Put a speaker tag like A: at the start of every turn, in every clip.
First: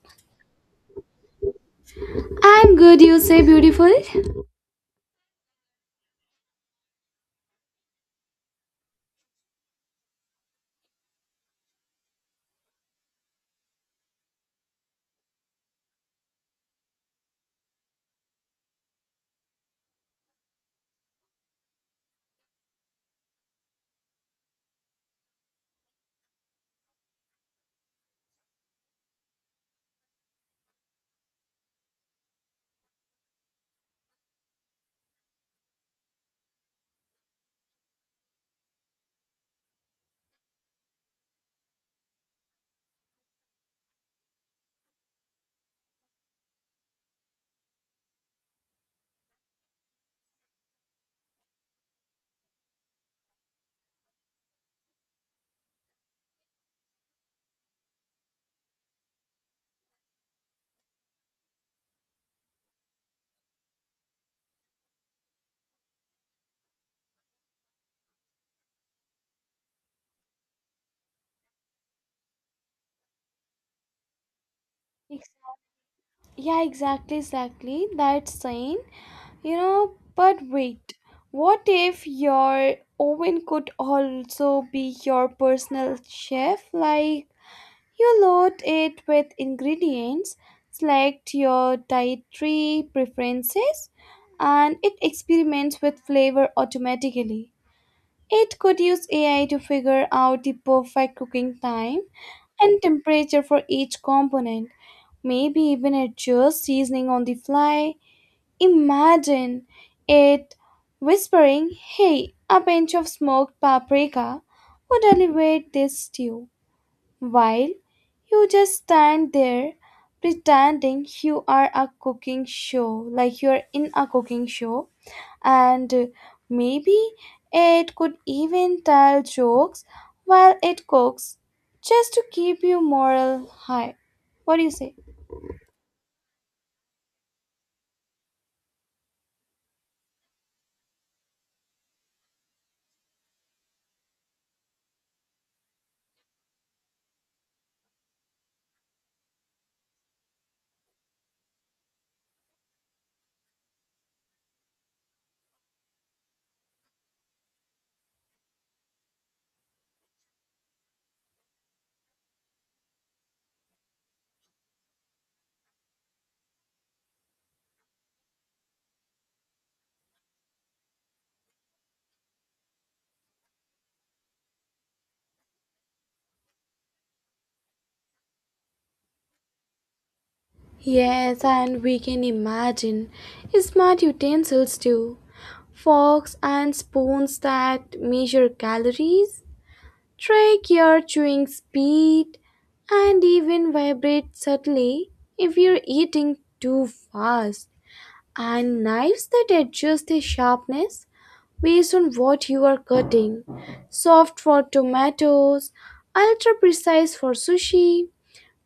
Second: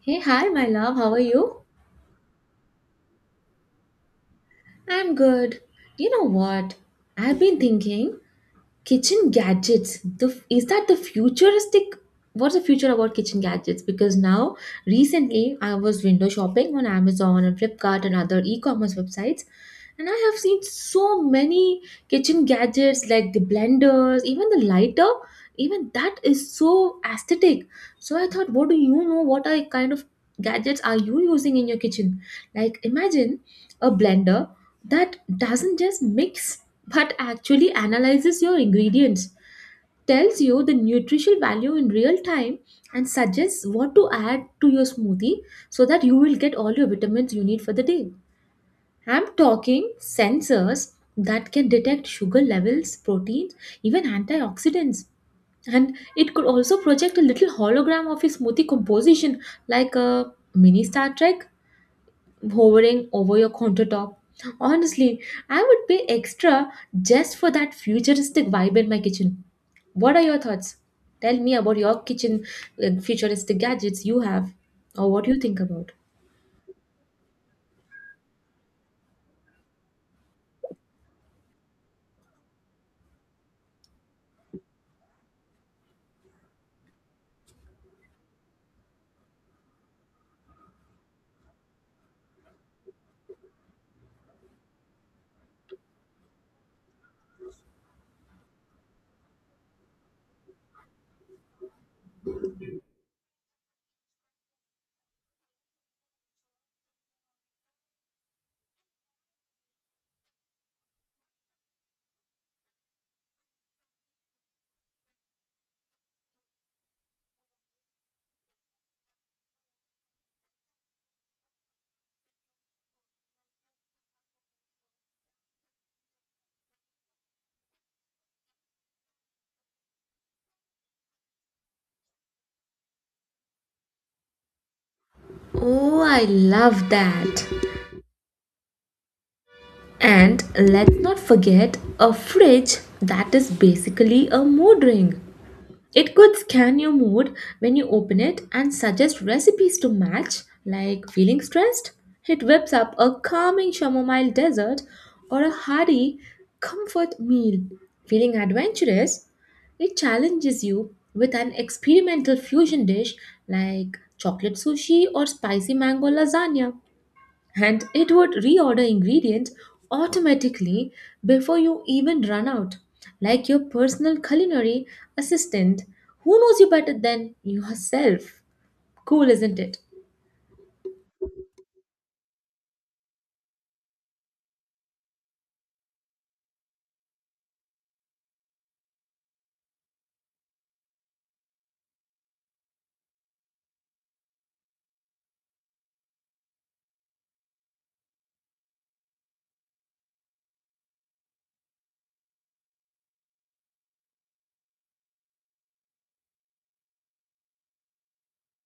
A: Hey, hi, my love. How are you?
B: I'm good, you say beautiful.
A: I'm good. You know what? I've been thinking. Kitchen gadgets the is that the futuristic what's the future about kitchen gadgets? Because now recently I was window shopping on Amazon and Flipkart and other e-commerce websites, and I have seen so many kitchen gadgets like the blenders, even the lighter, even that is so aesthetic. So I thought, what do you know what are kind of gadgets are you using in your kitchen? Like imagine a blender that doesn't just mix, but actually analyzes your ingredients, tells you the nutritional value in real time, and suggests what to add to your smoothie so that you will get all your vitamins you need for the day. I'm talking sensors that can detect sugar levels, proteins, even antioxidants. And it could also project a little hologram of your smoothie composition, like a mini Star Trek hovering over your countertop. Honestly, I would pay extra just for that futuristic vibe in my kitchen. What are your thoughts? Tell me about your kitchen futuristic gadgets you have, or what
B: Ex-
A: you think about.
B: Yeah, exactly, exactly. That's sane. You know, but wait. What if your oven could also be your personal chef? Like, you load it with ingredients, select your dietary preferences, and it experiments with flavor automatically. It could use AI to figure out the perfect cooking time and temperature for each component. Maybe even adjust seasoning on the fly. Imagine it whispering, "Hey, a pinch of smoked paprika would elevate this stew," while you just stand there pretending you are a cooking show, like you're in a cooking show, and maybe it could even tell jokes while it cooks just to keep you moral high. What do you say?
A: Oh, I love that. And let's not forget a fridge that is basically a mood ring. It could scan your mood when you open it and suggest recipes to match, like feeling stressed. It whips up a calming chamomile dessert or a hearty comfort meal. Feeling adventurous, it challenges you with an experimental fusion dish like chocolate sushi or spicy mango lasagna, and it would reorder ingredients automatically before you even run out, like your personal culinary assistant. Who knows you better than yourself? Cool, isn't it?
B: Yes, and we can imagine smart utensils too. Forks and spoons that measure calories, track your chewing speed, and even vibrate subtly if you're eating too fast. And knives that adjust the sharpness based on what you are cutting. Soft for tomatoes, ultra precise for sushi.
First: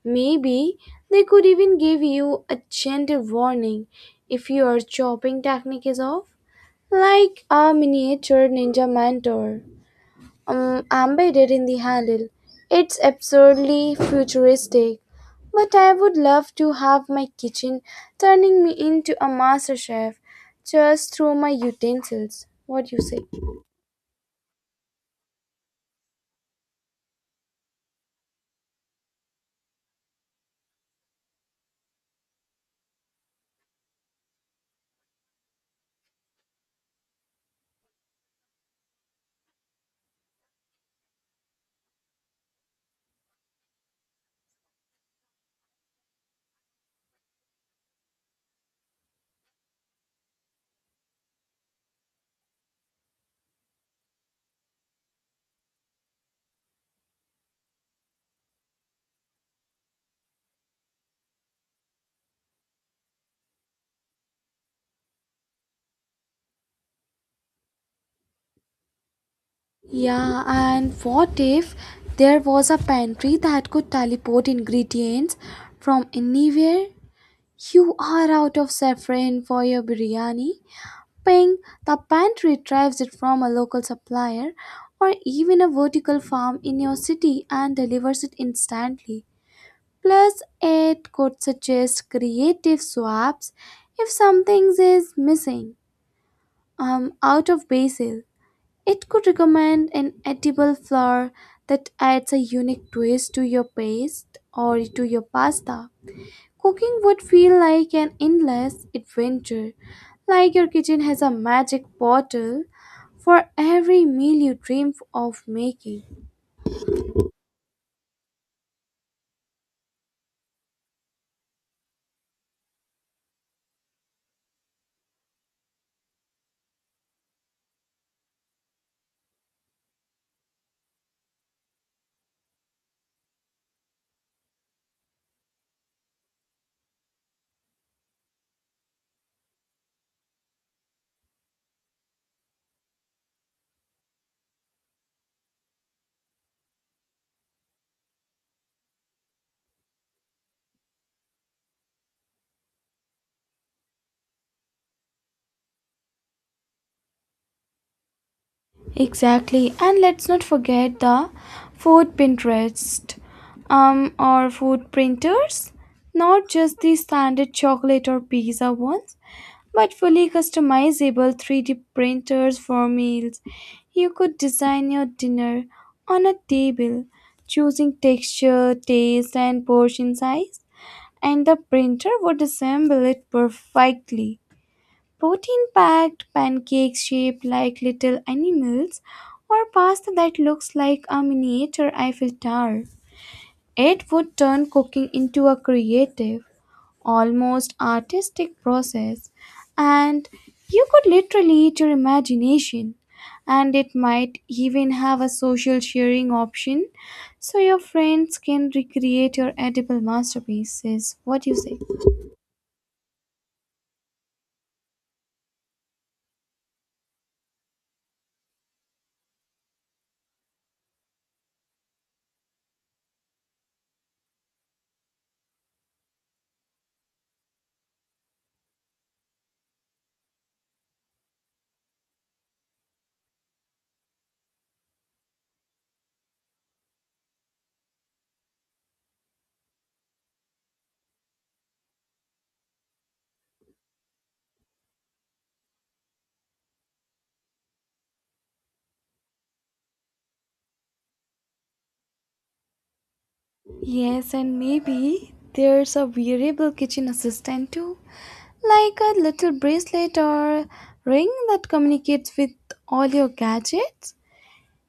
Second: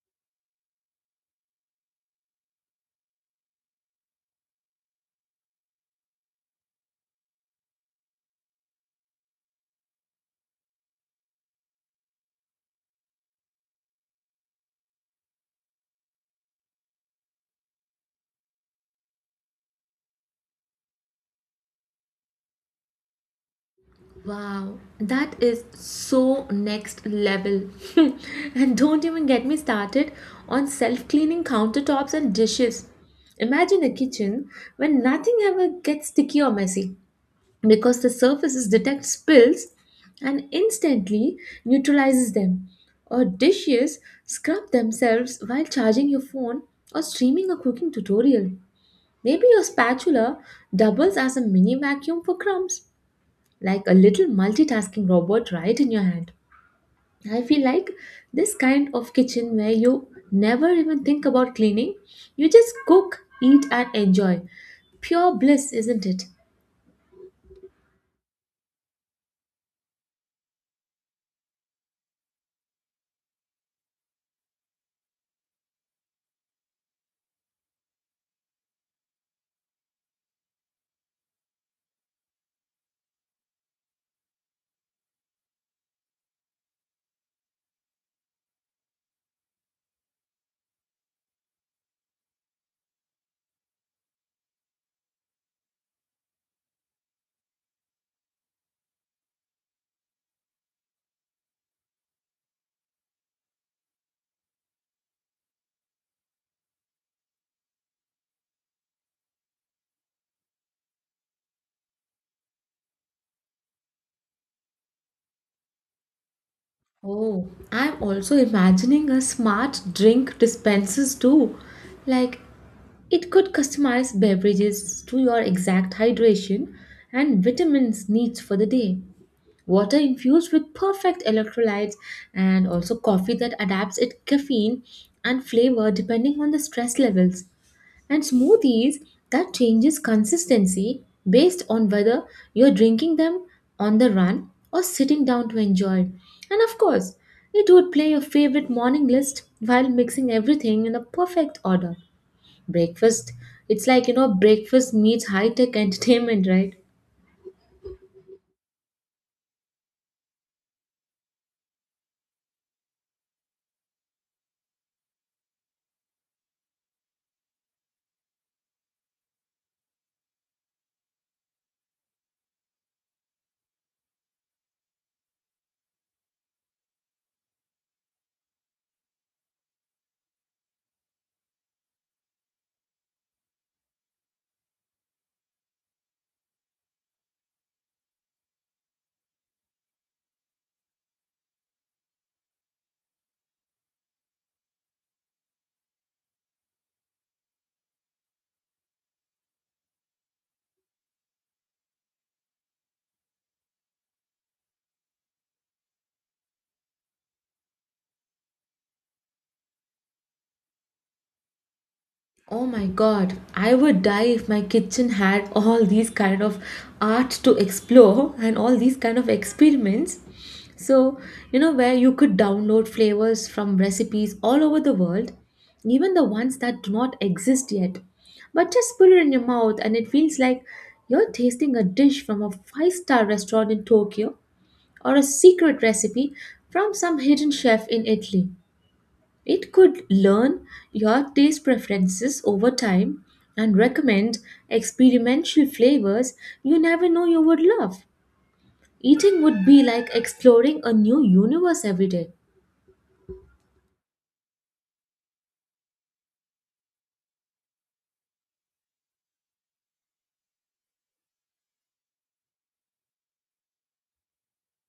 B: Maybe they could even give you a gentle warning if your chopping technique is off, like a miniature ninja mentor embedded in the handle. It's absurdly futuristic, but I would love to have my kitchen turning me into a master chef just through my utensils. What do you say?
A: Wow, that is so next level. And don't even get me started on self cleaning countertops and dishes. Imagine a kitchen when nothing ever gets sticky or messy, because the surfaces detect spills and instantly neutralizes them. Or dishes scrub themselves while charging your phone or streaming a cooking tutorial. Maybe your spatula doubles as a mini vacuum for crumbs, like a little multitasking robot right in your hand. I feel like this kind of kitchen where you never even think about cleaning, you just cook, eat, and enjoy. Pure bliss, isn't it?
B: Yeah, and what if there was a pantry that could teleport ingredients from anywhere? You are out of saffron for your biryani? Ping, the pantry retrieves it from a local supplier or even a vertical farm in your city and delivers it instantly. Plus, it could suggest creative swaps if something is missing. Out of basil, it could recommend an edible flour that adds a unique twist to your paste or to your pasta. Cooking would feel like an endless adventure, like your kitchen has a magic bottle for every meal you dream of making.
A: Oh, I'm also imagining a smart drink dispensers too. Like, it could customize beverages to your exact hydration and vitamins needs for the day. Water infused with perfect electrolytes, and also coffee that adapts its caffeine and flavor depending on the stress levels, and smoothies that changes consistency based on whether you're drinking them on the run or sitting down to enjoy. And of course, it would play your favorite morning list while mixing everything in a perfect order. Breakfast, it's like, you know, breakfast meets high tech entertainment, right?
B: Exactly, and let's not forget the food Pinterest, or food printers, not just the standard chocolate or pizza ones, but fully customizable 3D printers for meals. You could design your dinner on a table, choosing texture, taste, and portion size, and the printer would assemble it perfectly. Protein packed pancakes shaped like little animals, or pasta that looks like a miniature Eiffel Tower. It would turn cooking into a creative, almost artistic process, and you could literally eat your imagination. And it might even have a social sharing option so your friends can recreate your edible masterpieces. What do you say?
A: Oh my god, I would die if my kitchen had all these kind of art to explore and all these kind of experiments. So, you know, where you could download flavors from recipes all over the world, even the ones that do not exist yet. But just put it in your mouth and it feels like you're tasting a dish from a five-star restaurant in Tokyo or a secret recipe from some hidden chef in Italy. It could learn your taste preferences over time and recommend experimental flavors you never know you would love. Eating would be like exploring a new universe every day.
B: Yes, and maybe there's a wearable kitchen assistant too, like a little bracelet or ring that communicates with all your gadgets.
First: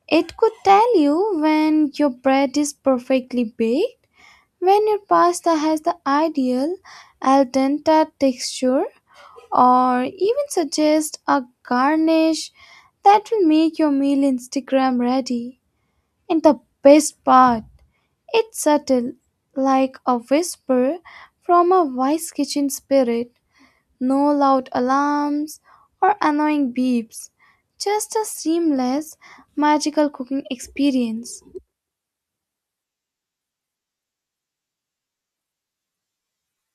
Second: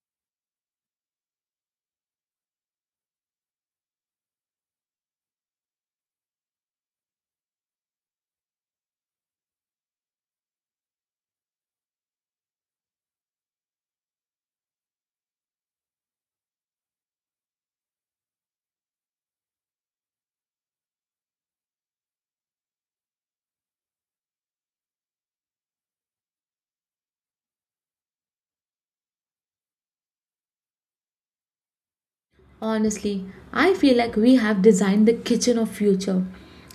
B: It could tell you when your bread is perfectly baked, when your pasta has the ideal al dente texture, or even suggest a garnish that will make your meal Instagram ready. And the best part, it's subtle, like a whisper from a wise kitchen spirit. No loud alarms or annoying beeps, just a seamless, magical cooking experience.
A: Honestly, I feel like we have designed the kitchen of future.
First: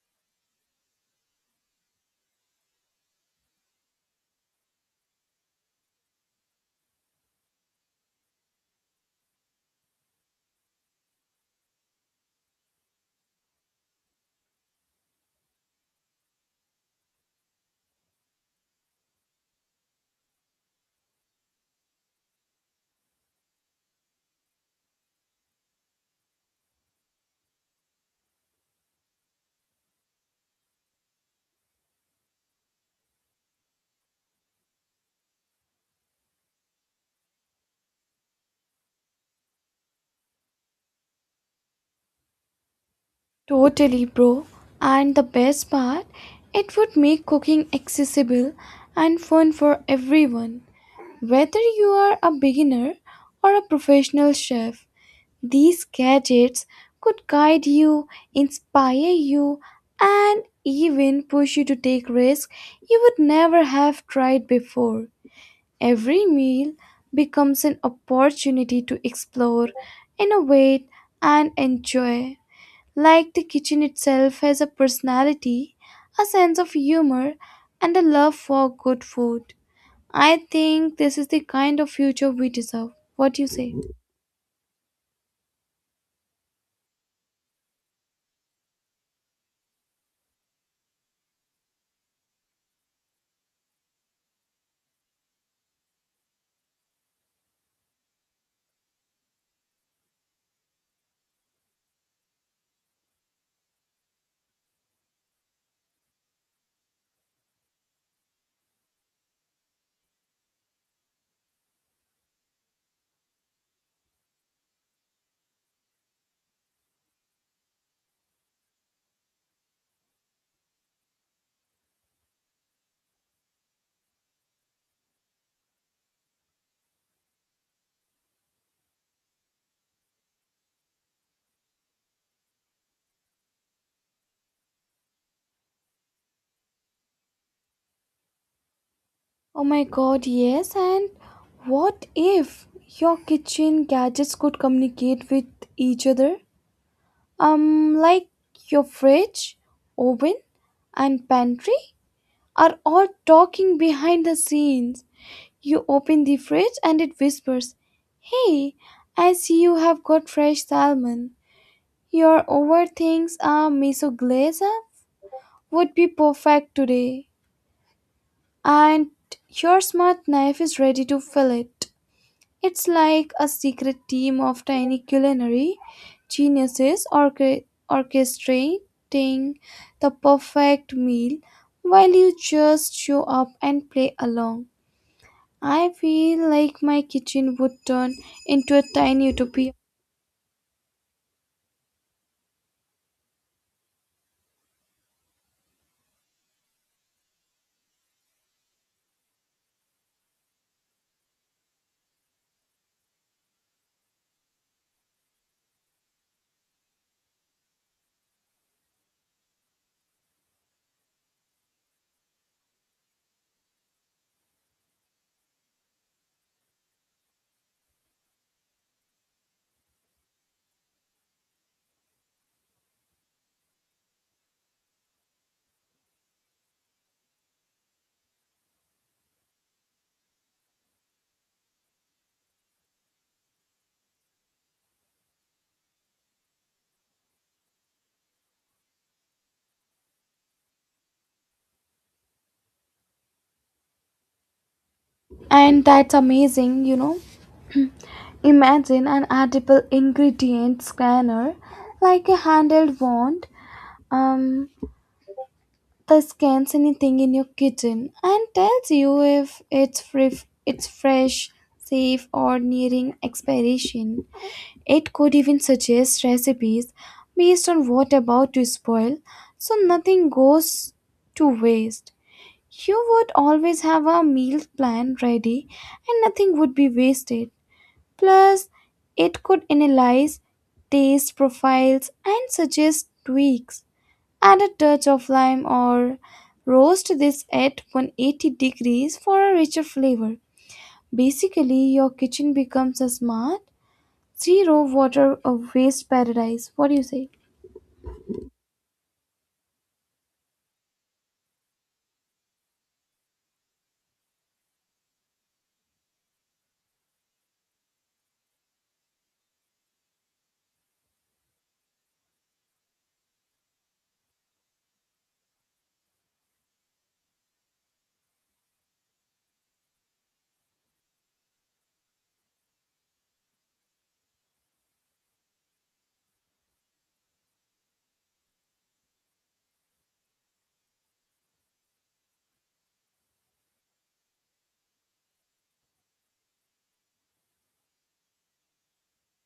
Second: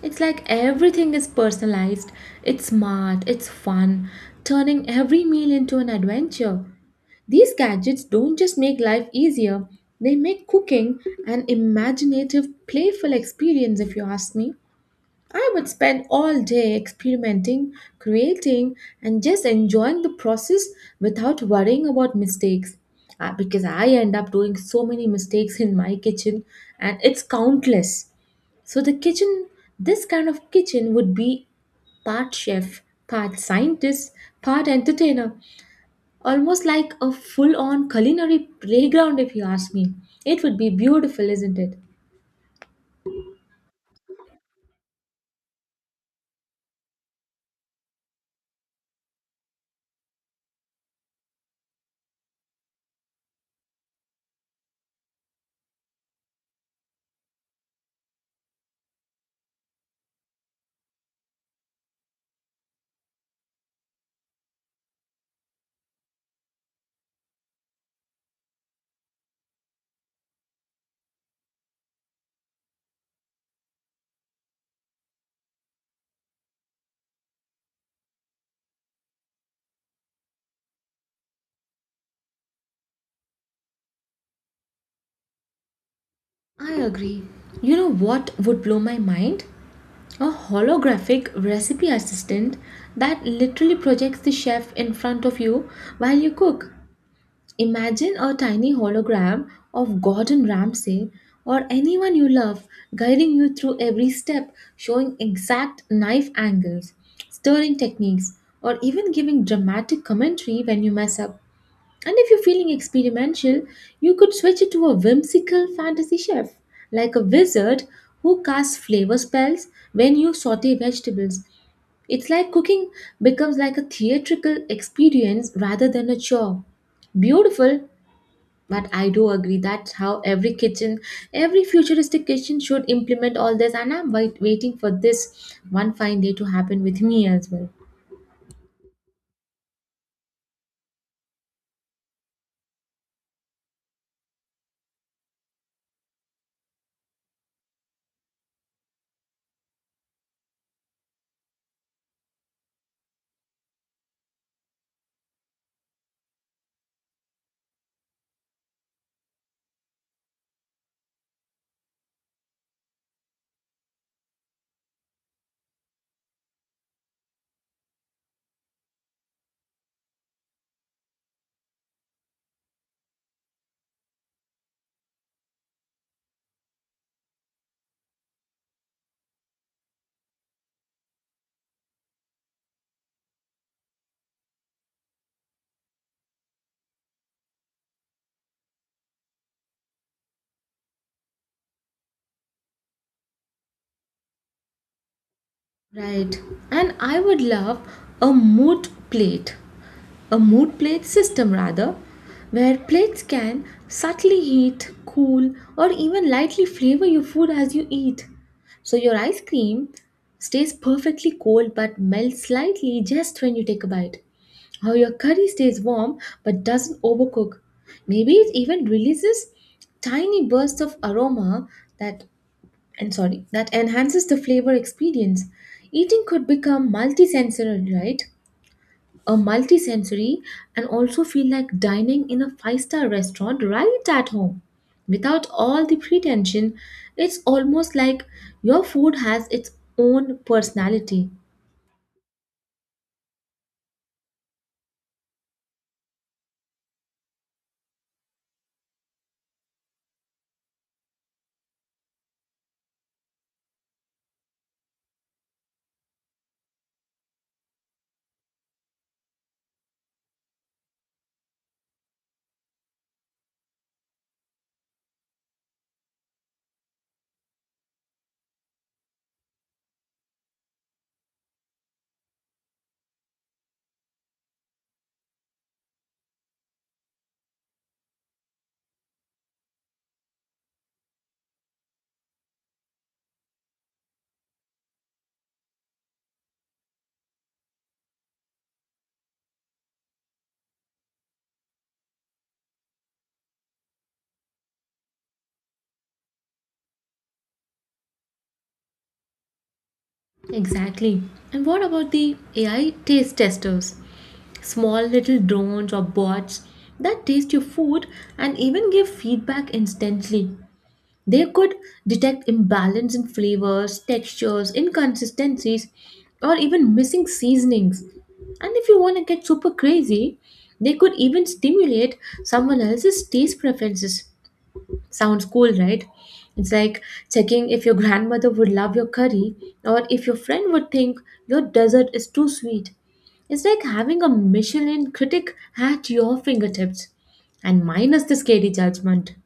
A: It's like everything is personalized, it's smart, it's fun, turning every meal into an adventure. These gadgets don't just make life easier, they make cooking an imaginative, playful experience, if you ask me. I would spend all day experimenting, creating, and just enjoying the process without worrying about mistakes. Because I end up doing so many mistakes in my kitchen, and it's countless. So, this kind of kitchen would be part chef, part scientist, part entertainer. Almost like a full on culinary playground, if you ask me. It would be beautiful, isn't it?
B: Totally, bro. And the best part, it would make cooking accessible and fun for everyone. Whether you are a beginner or a professional chef, these gadgets could guide you, inspire you, and even push you to take risks you would never have tried before. Every meal becomes an opportunity to explore, innovate, and enjoy. Like the kitchen itself has a personality, a sense of humor, and a love for good food. I think this is the kind of future we deserve. What do you say?
A: I agree. You know what would blow my mind? A holographic recipe assistant that literally projects the chef in front of you while you cook. Imagine a tiny hologram of Gordon Ramsay or anyone you love guiding you through every step, showing exact knife angles, stirring techniques, or even giving dramatic commentary when you mess up. And if you're feeling experimental, you could switch it to a whimsical fantasy chef, like a wizard who casts flavor spells when you saute vegetables. It's like cooking becomes like a theatrical experience rather than a chore. Beautiful, but I do agree that's how every kitchen, every futuristic kitchen should implement all this, and I'm waiting for this one fine day to happen with me as well.
B: Oh my god, yes, and what if your kitchen gadgets could communicate with each other? Like your fridge, oven, and pantry are all talking behind the scenes. You open the fridge and it whispers, "Hey, I see you have got fresh salmon. Your over things a miso glaze would be perfect today. And your smart knife is ready to fill it." It's like a secret team of tiny culinary geniuses orchestrating the perfect meal while you just show up and play along. I feel like my kitchen would turn into a tiny utopia.
A: Right. And I would love a mood plate a mood plate system rather, where plates can subtly heat, cool, or even lightly flavor your food as you eat. So your ice cream stays perfectly cold but melts slightly just when you take a bite. Or your curry stays warm but doesn't overcook. Maybe it even releases tiny bursts of aroma that and sorry, that enhances the flavor experience. Eating could become multisensory, right? A multisensory and also feel like dining in a five-star restaurant right at home without all the pretension. It's almost like your food has its own personality.
B: And that's amazing, you know. Imagine an edible ingredient scanner like a handheld wand, um, that scans anything in your kitchen and tells you if it's free, it's fresh, safe, or nearing expiration. It could even suggest recipes based on what about to spoil so nothing goes to waste. You would always have a meal plan ready and nothing would be wasted. Plus, it could analyze taste profiles and suggest tweaks. Add a touch of lime or roast this at 180 degrees for a richer flavor. Basically, your kitchen becomes a smart, zero water waste paradise. What do you say?
A: Exactly. And what about the AI taste testers, small little drones or bots that taste your food and even give feedback instantly? They could detect imbalance in flavors, textures, inconsistencies, or even missing seasonings. And if you want to get super crazy, they could even stimulate someone else's taste preferences. Sounds cool, right? It's like checking if your grandmother would love your curry, or if your friend would think your dessert is too sweet. It's like having a Michelin critic at your fingertips. And minus the scary judgment.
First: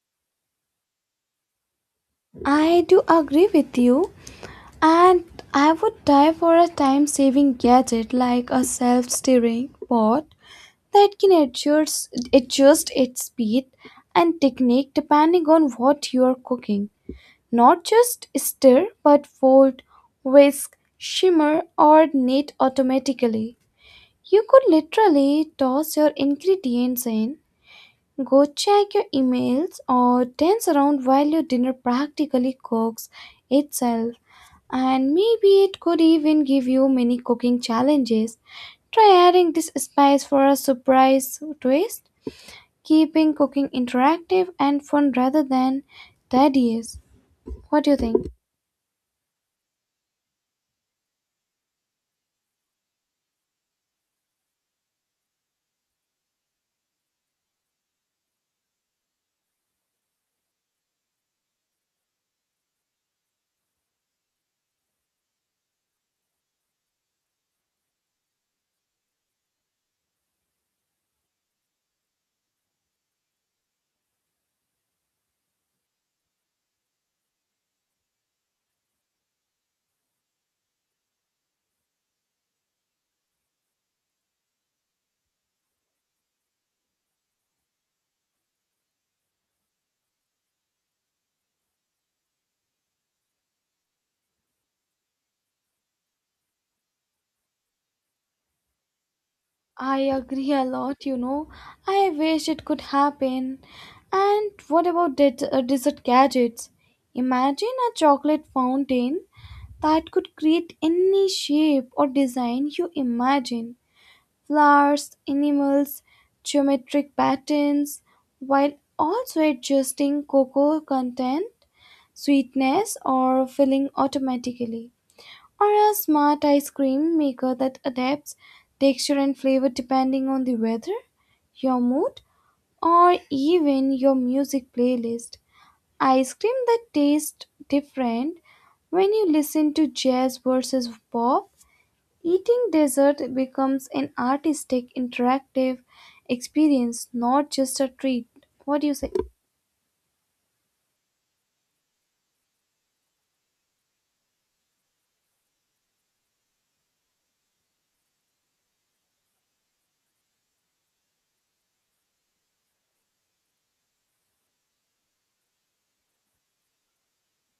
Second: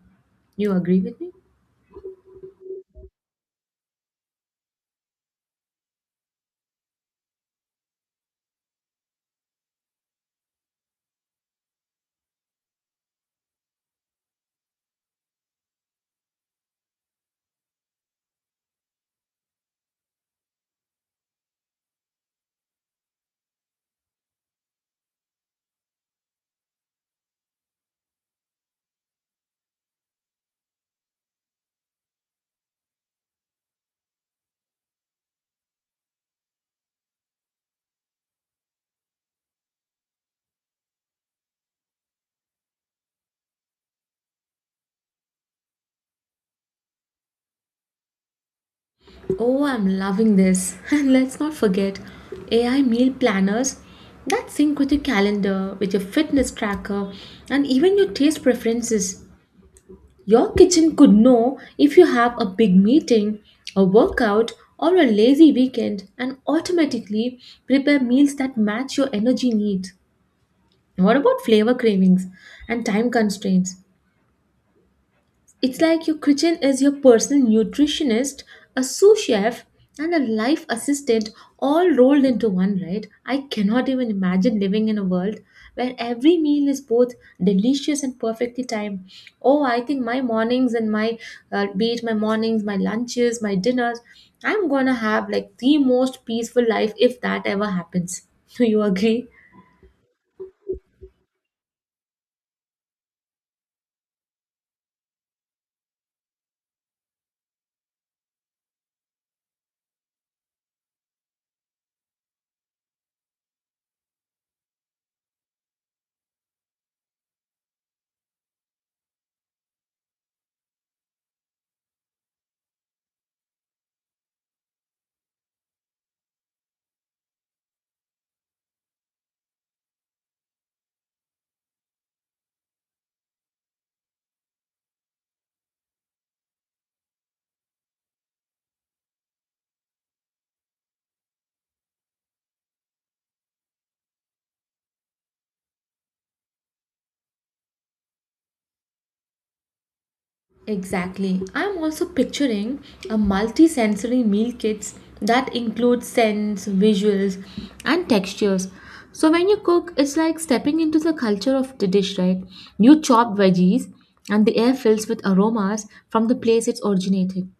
A: You agree with me?
B: I do agree with you, and I would die for a time saving gadget like a self stirring pot that can adjust its speed and technique depending on what you are cooking. Not just stir, but fold, whisk, shimmer, or knead automatically. You could literally toss your ingredients in, go check your emails or dance around while your dinner practically cooks itself. And maybe it could even give you mini cooking challenges. Try adding this spice for a surprise twist, keeping cooking interactive and fun rather than tedious. What do you think?
A: Oh, I'm loving this. And let's not forget AI meal planners that sync with your calendar, with your fitness tracker, and even your taste preferences. Your kitchen could know if you have a big meeting, a workout, or a lazy weekend and automatically prepare meals that match your energy needs. What about flavor cravings and time constraints? It's like your kitchen is your personal nutritionist, a sous chef, and a life assistant all rolled into one, right? I cannot even imagine living in a world where every meal is both delicious and perfectly timed. Oh, I think my mornings and be it my mornings, my lunches, my dinners, I'm gonna have like the most peaceful life if that ever happens. Do you agree?
B: I agree a lot, you know. I wish it could happen. And what about dessert gadgets? Imagine a chocolate fountain that could create any shape or design you imagine: flowers, animals, geometric patterns, while also adjusting cocoa content, sweetness, or filling automatically. Or a smart ice cream maker that adapts texture and flavor depending on the weather, your mood, or even your music playlist. Ice cream that tastes different when you listen to jazz versus pop. Eating dessert becomes an artistic, interactive experience, not just a treat. What do you say?
A: Exactly. I'm also picturing a multi-sensory meal kits that includes scents, visuals, and textures. So when you cook, it's like stepping into the culture of the dish, right? You chop veggies and the air fills with aromas from the place it's originated.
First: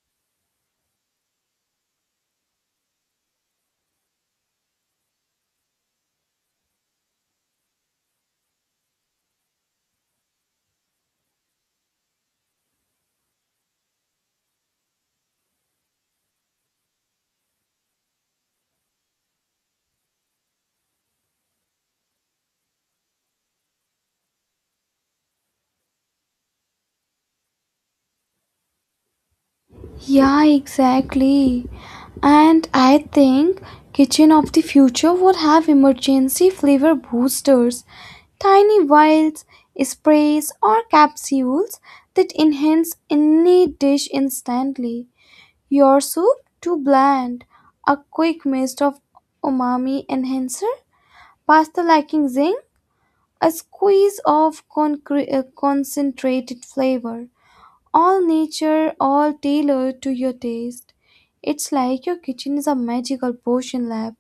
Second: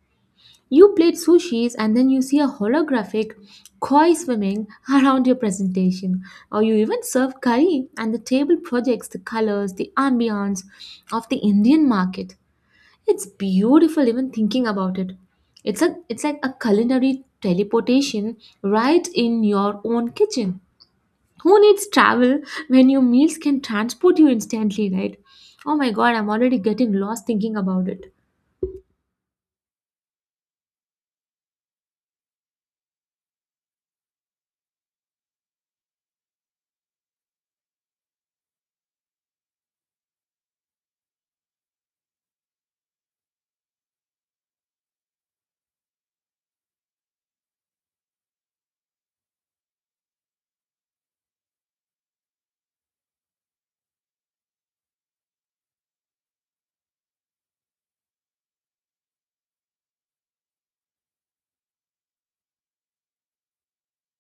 A: You plate sushis and then you see a holographic koi swimming around your presentation. Or you even serve curry and the table projects the colors, the ambience of the Indian market. It's beautiful even thinking about it. It's like a culinary teleportation right in your own kitchen. Who needs travel when your meals can transport you instantly, right? Oh my god, I'm already getting lost thinking about it.
B: Yeah, exactly. And I think kitchen of the future would have emergency flavor boosters, tiny vials, sprays, or capsules that enhance any dish instantly. Your soup? Too bland. A quick mist of umami enhancer? Pasta lacking zing? A squeeze of concentrated flavor. All nature, all tailored to your taste. It's like your kitchen is a magical potion lab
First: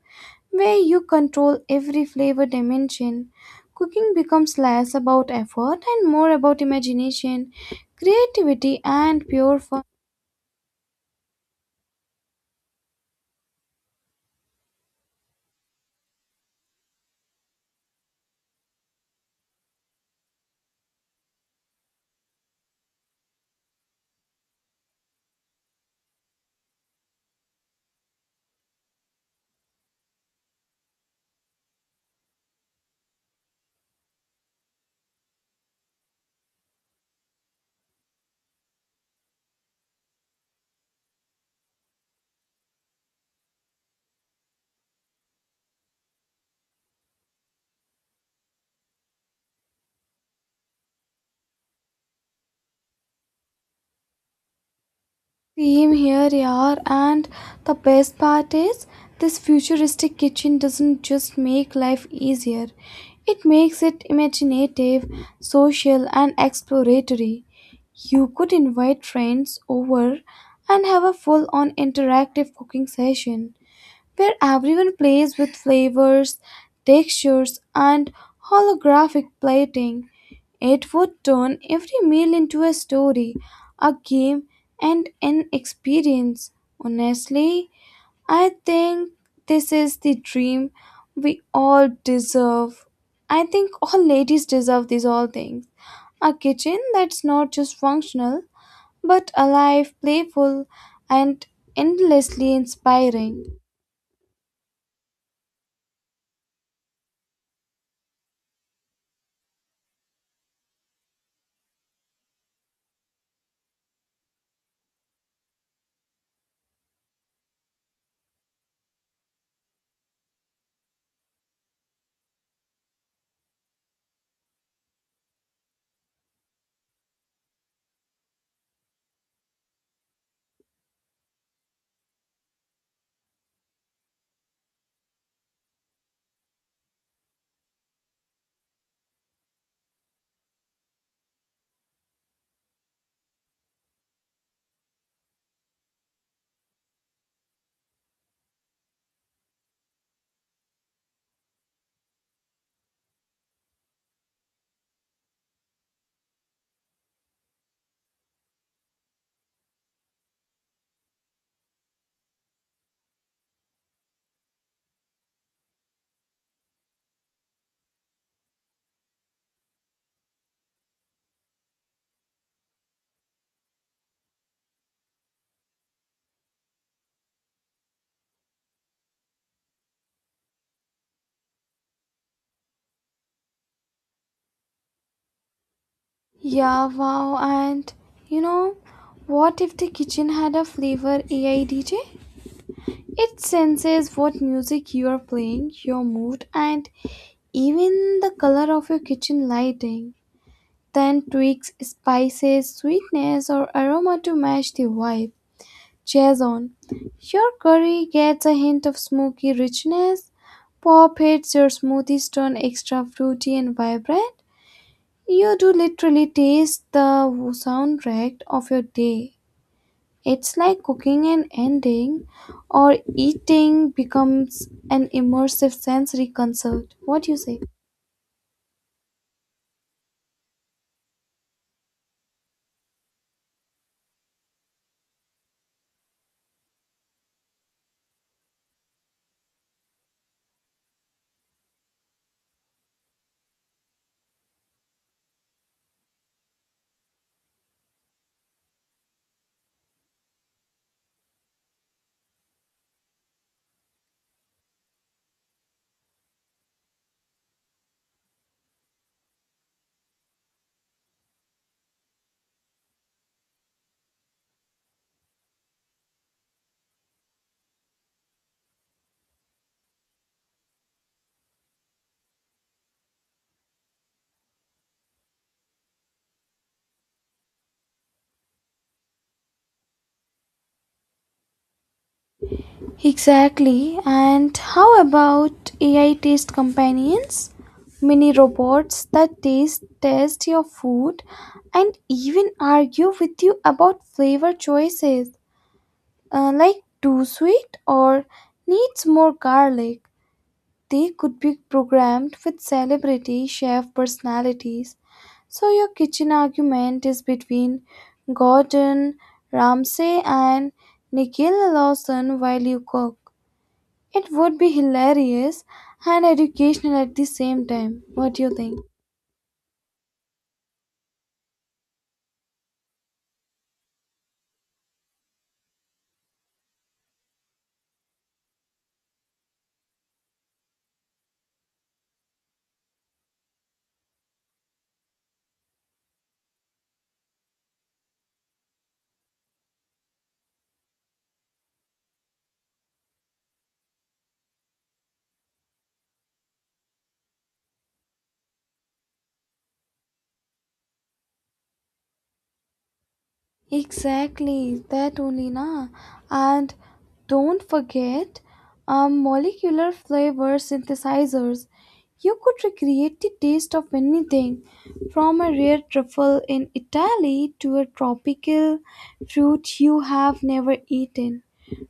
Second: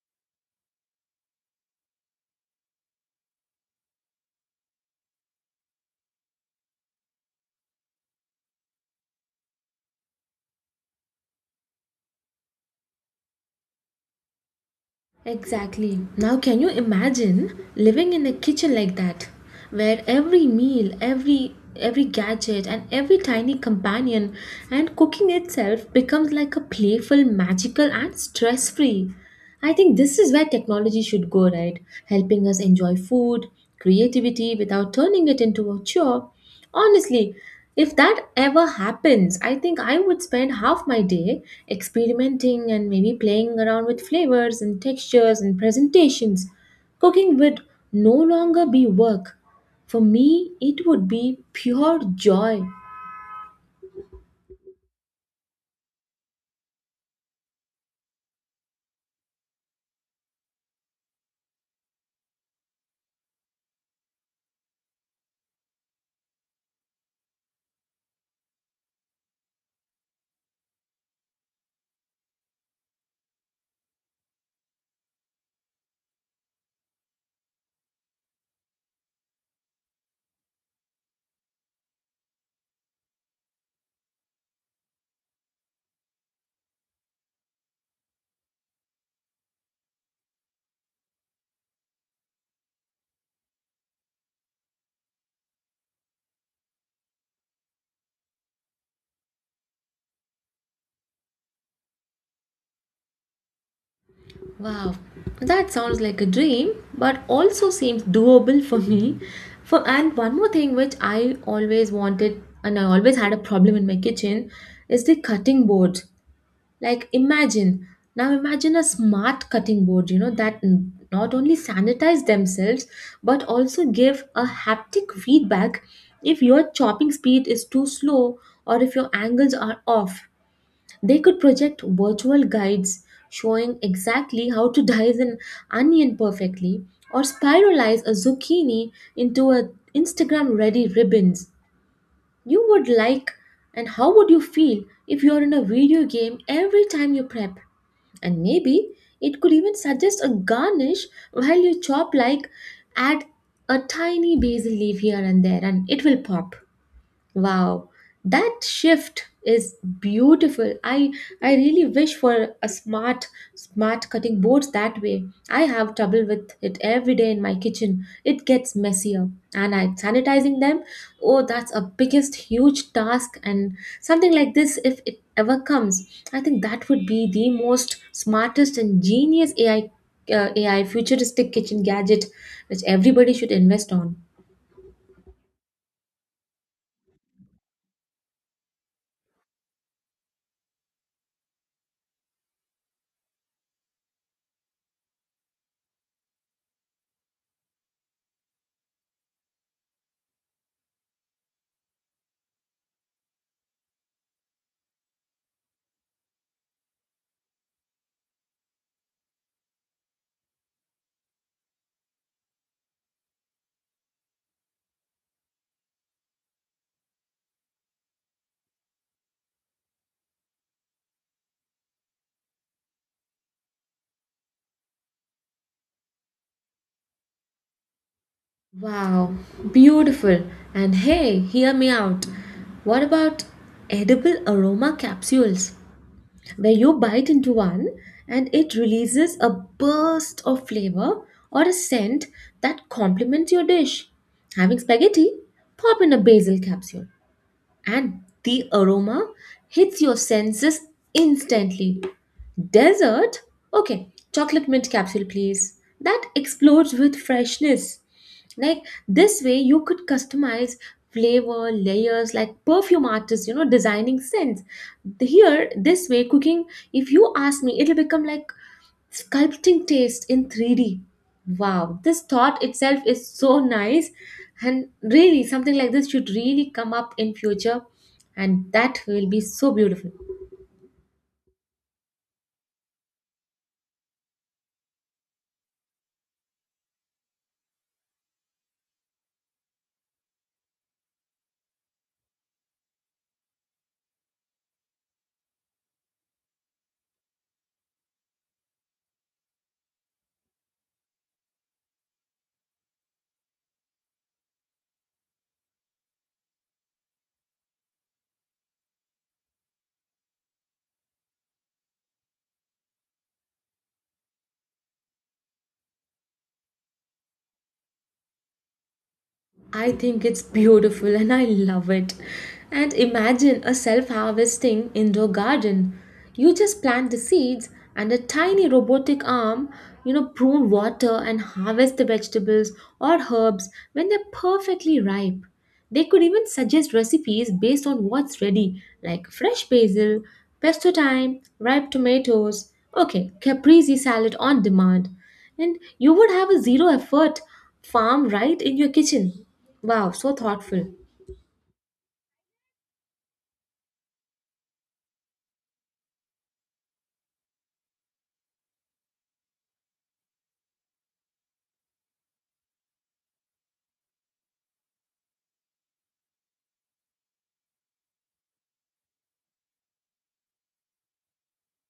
B: where you control every flavor dimension. Cooking becomes less about effort and more about imagination, creativity, and pure fun.
A: Exactly. Now, can you imagine living in a kitchen like that, where every meal, every gadget, and every tiny companion and cooking itself becomes like a playful, magical, and stress free? I think this is where technology should go, right? Helping us enjoy food, creativity without turning it into a chore. Honestly, if that ever happens, I think I would spend half my day experimenting and maybe playing around with flavors and textures and presentations. Cooking would no longer be work. For me, it would be pure joy.
B: Same here, yaar. And the best part is, this futuristic kitchen doesn't just make life easier, it makes it imaginative, social, and exploratory. You could invite friends over and have a full on interactive cooking session where everyone plays with flavors, textures, and holographic plating. It would turn every meal into a story, a game, and an experience. Honestly, I think this is the dream we all deserve. I think all ladies deserve these all things. A kitchen that's not just functional, but alive, playful, and endlessly inspiring.
A: Wow, that sounds like a dream, but also seems doable for me. For and one more thing which I always wanted and I always had a problem in my kitchen is the cutting board. Like imagine, now imagine a smart cutting board, you know, that not only sanitize themselves but also give a haptic feedback if your chopping speed is too slow or if your angles are off. They could project virtual guides showing exactly how to dice an onion perfectly or spiralize a zucchini into a Instagram ready ribbons. You would like, and how would you feel if you're in a video game every time you prep? And maybe it could even suggest a garnish while you chop, like add a tiny basil leaf here and there and it will pop. Wow, that shift is beautiful. I really wish for a smart cutting boards that way. I have trouble with it every day in my kitchen. It gets messier and I sanitizing them. Oh, that's a biggest huge task and something like this if it ever comes. I think that would be the most smartest and genius AI futuristic kitchen gadget which everybody should invest on.
B: Yeah, wow. And you know, what if the kitchen had a flavor AI DJ? It senses what music you are playing, your mood, and even the color of your kitchen lighting. Then tweaks spices, sweetness, or aroma to match the vibe. Jason, your curry gets a hint of smoky richness. Pop hits your smoothies turn extra fruity and vibrant. You do literally taste the soundtrack of your day. It's like cooking an ending or eating becomes an immersive sensory concert. What do you say?
A: Wow, beautiful. And hey, hear me out. What about edible aroma capsules, where you bite into one and it releases a burst of flavor or a scent that complements your dish? Having spaghetti? Pop in a basil capsule and the aroma hits your senses instantly. Dessert? Okay, chocolate mint capsule, please. That explodes with freshness. Like this way, you could customize flavor layers like perfume artists, designing scents. Here, this way, cooking, if you ask me, it'll become like sculpting taste in 3D. Wow, this thought itself is so nice and really something like this should really come up in future and that will be so beautiful.
B: Exactly. And how about AI taste companions? Mini robots that taste test your food and even argue with you about flavor choices, like too sweet or needs more garlic. They could be programmed with celebrity chef personalities. So your kitchen argument is between Gordon Ramsay and Nicola Lawson while you cook. It would be hilarious and educational at the same time. What do you think?
A: I think it's beautiful and I love it. And imagine a self-harvesting indoor garden. You just plant the seeds and a tiny robotic arm, prune water and harvest the vegetables or herbs when they're perfectly ripe. They could even suggest recipes based on what's ready, like fresh basil, pesto time, ripe tomatoes, okay, caprese salad on demand. And you would have a zero effort farm right in your kitchen. Wow, so thoughtful.
B: Exactly, that only na. And don't forget molecular flavor synthesizers. You could recreate the taste of anything, from a rare truffle in Italy to a tropical fruit you have never eaten,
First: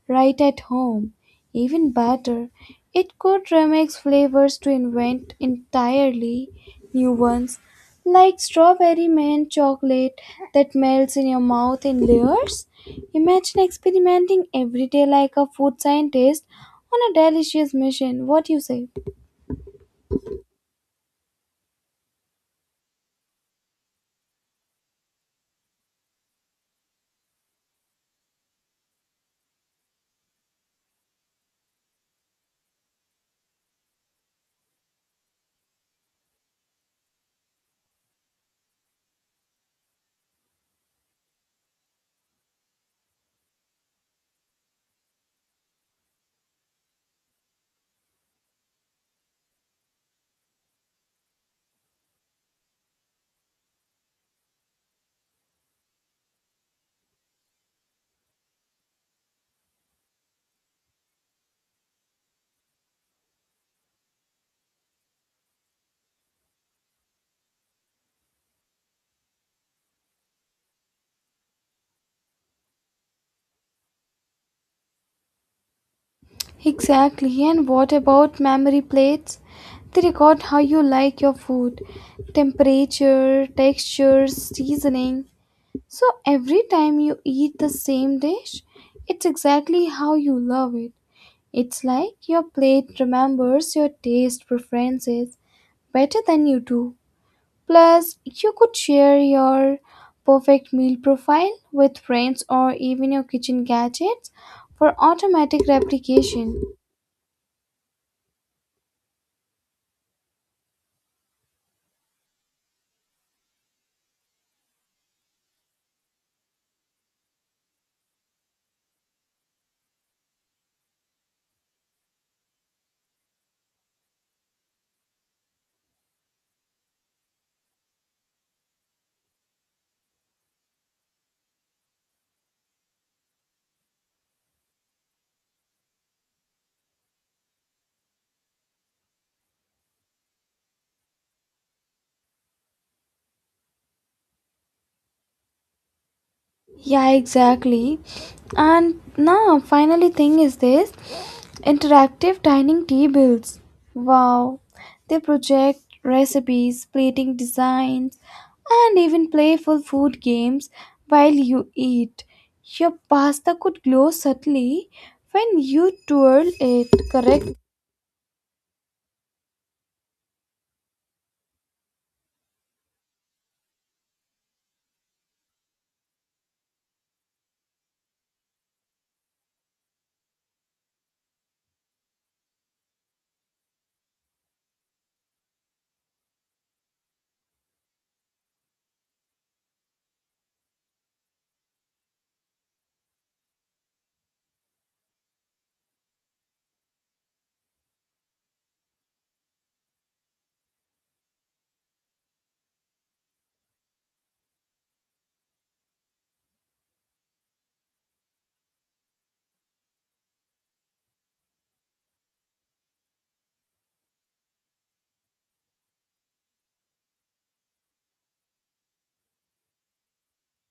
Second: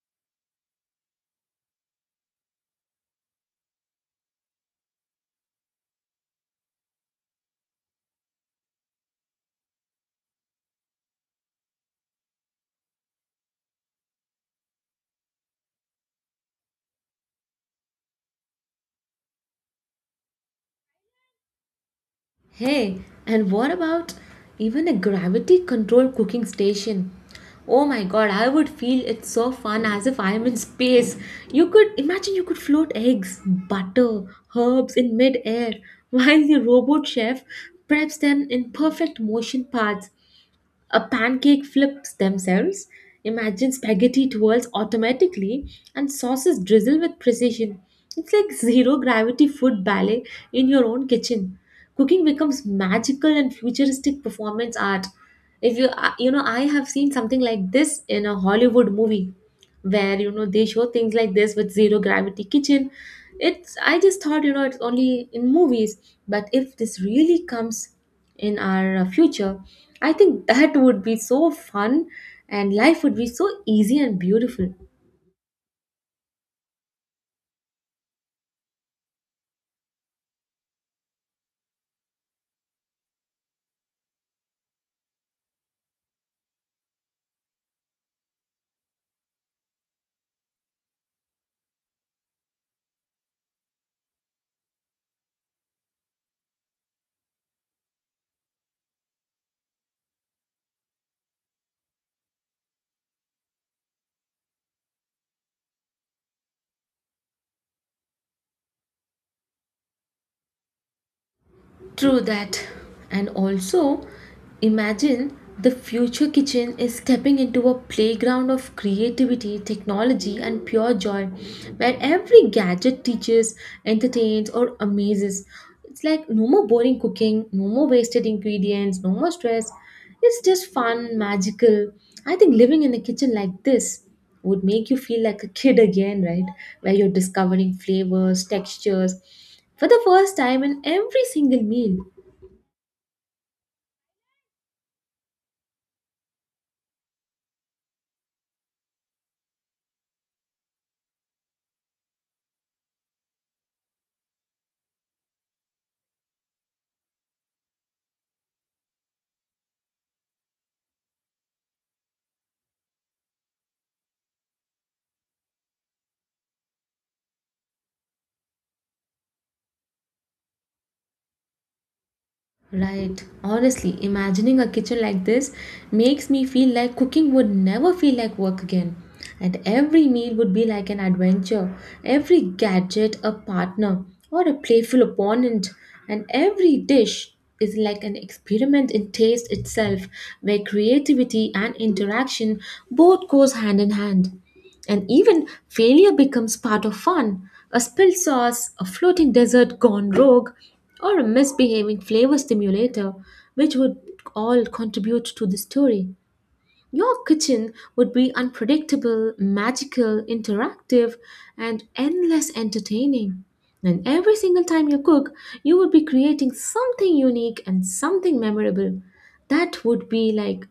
B: right at home. Even better, it could remix flavors to invent entirely new ones. Like strawberry mint chocolate that melts in your mouth in layers. Imagine experimenting every day like a food scientist on a delicious mission. What do you say?
A: Hey, and what about even a gravity controlled cooking station? Oh my god, I would feel it's so fun as if I am in space. You could imagine you could float eggs, butter, herbs in mid air while the robot chef preps them in perfect motion paths. A pancake flips themselves. Imagine spaghetti twirls automatically and sauces drizzle with precision. It's like zero gravity food ballet in your own kitchen. Cooking becomes magical and futuristic performance art. If you, you know, I have seen something like this in a Hollywood movie where, they show things like this with zero gravity kitchen. It's, I just thought, you know, it's only in movies. But if this really comes in our future, I think that would be so fun and life would be so easy and beautiful.
B: Exactly. And what about memory plates? They record how you like your food, temperature, texture, seasoning. So every time you eat the same dish, it's exactly how you love it. It's like your plate remembers your taste preferences better than you do. Plus, you could share your perfect meal profile with friends or even your kitchen gadgets for automatic replication.
A: True that. And also, imagine the future kitchen is stepping into a playground of creativity, technology, and pure joy, where every gadget teaches, entertains, or amazes. It's like no more boring cooking, no more wasted ingredients, no more stress. It's just fun, magical. I think living in a kitchen like this would make you feel like a kid again, right? Where you're discovering flavors, textures, for the first time in every single meal.
B: Yeah, exactly. And now, finally, thing is this interactive dining tables. Wow, they project recipes, plating designs, and even playful food games while you eat. Your pasta could glow subtly when you twirl it, correct?
A: Right, honestly, imagining a kitchen like this makes me feel like cooking would never feel like work again. And every meal would be like an adventure, every gadget a partner or a playful opponent, and every dish is like an experiment in taste itself where creativity and interaction both goes hand in hand. And even failure becomes part of fun. A spilled sauce, a floating dessert gone rogue, or a misbehaving flavor stimulator, which would all contribute to the story. Your kitchen would be unpredictable, magical, interactive, and endless entertaining. And every single time you cook, you would be creating something unique and something memorable. That would be like,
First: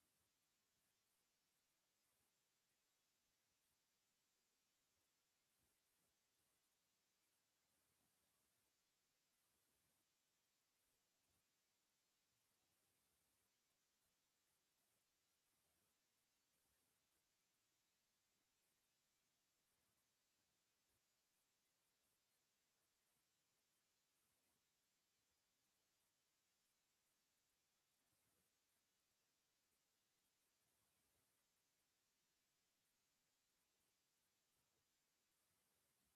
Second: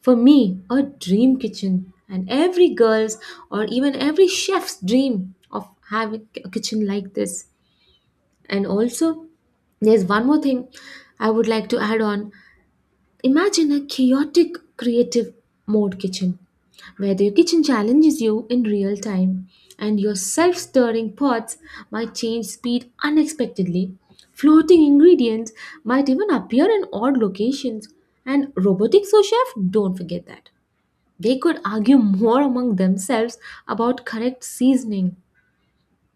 A: for me, a dream kitchen, and every girl's or even every chef's dream of having a kitchen like this. And also, there's one more thing I would like to add on. Imagine a chaotic creative mode kitchen where the kitchen challenges you in real time and your self stirring pots might change speed unexpectedly. Floating ingredients might even appear in odd locations, and robotic sous chef don't forget that. They could argue more among themselves about correct seasoning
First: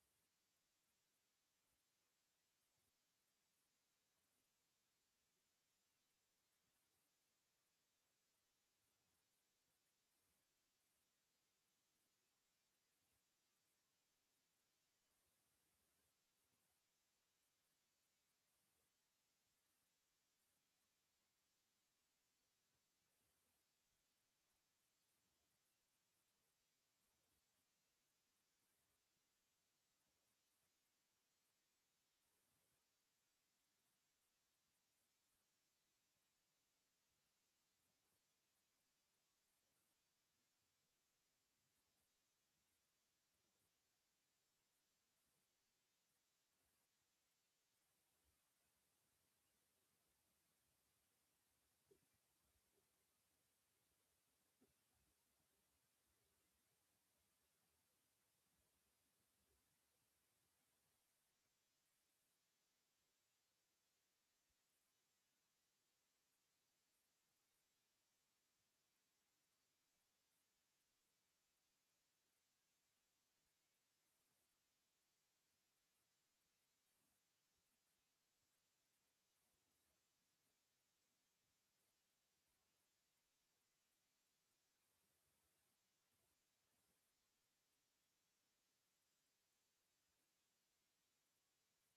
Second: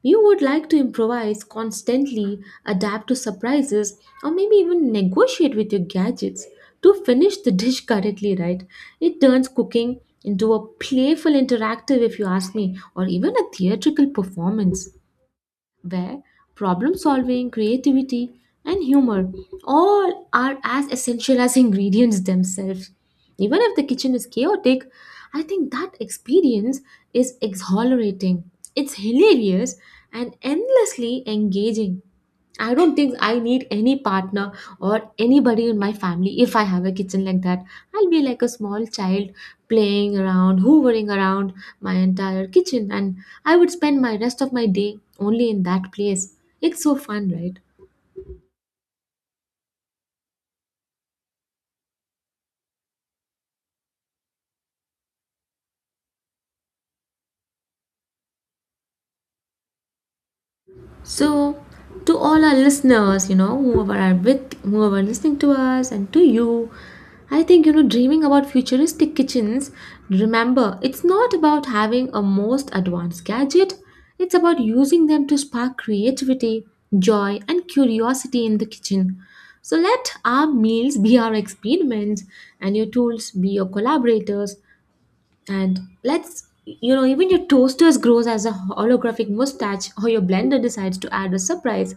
A: you would like to improvise, constantly adapt to surprises, or maybe even negotiate with your gadgets to finish the dish correctly, right? It turns cooking into a playful interactive, if you ask me, or even a theatrical performance where problem solving, creativity, and humor all are as essential as ingredients themselves. Even if the kitchen is chaotic, I think that experience is exhilarating. It's hilarious and endlessly engaging. I don't think I need any partner or anybody in my family if I have a kitchen like that. I'll be like a small child playing around, hoovering around my entire kitchen, and I would spend my rest of my day only in that place. It's so fun, right? So, to all our listeners, whoever whoever are listening to us, and to you, I think, you know, dreaming about futuristic kitchens, remember, it's not about having a most advanced gadget, it's about using them to spark creativity, joy, and curiosity in the kitchen. So, let our meals be our experiments and your tools be your collaborators. And even your toasters grows as a holographic mustache, or your blender decides to add a surprise.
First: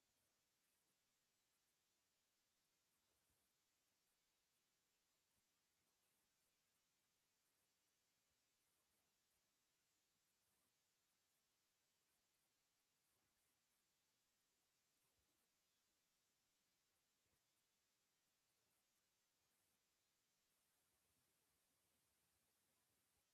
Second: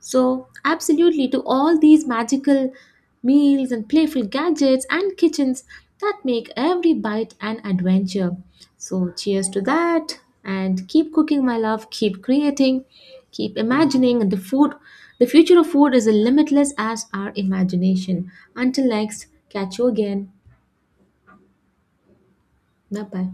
A: So, absolutely, to all these magical meals and playful gadgets and kitchens that make every bite an adventure. So, cheers to that, and keep cooking, my love. Keep creating, keep imagining, and the future of food is as limitless as our imagination. Until next, catch you again. Bye bye.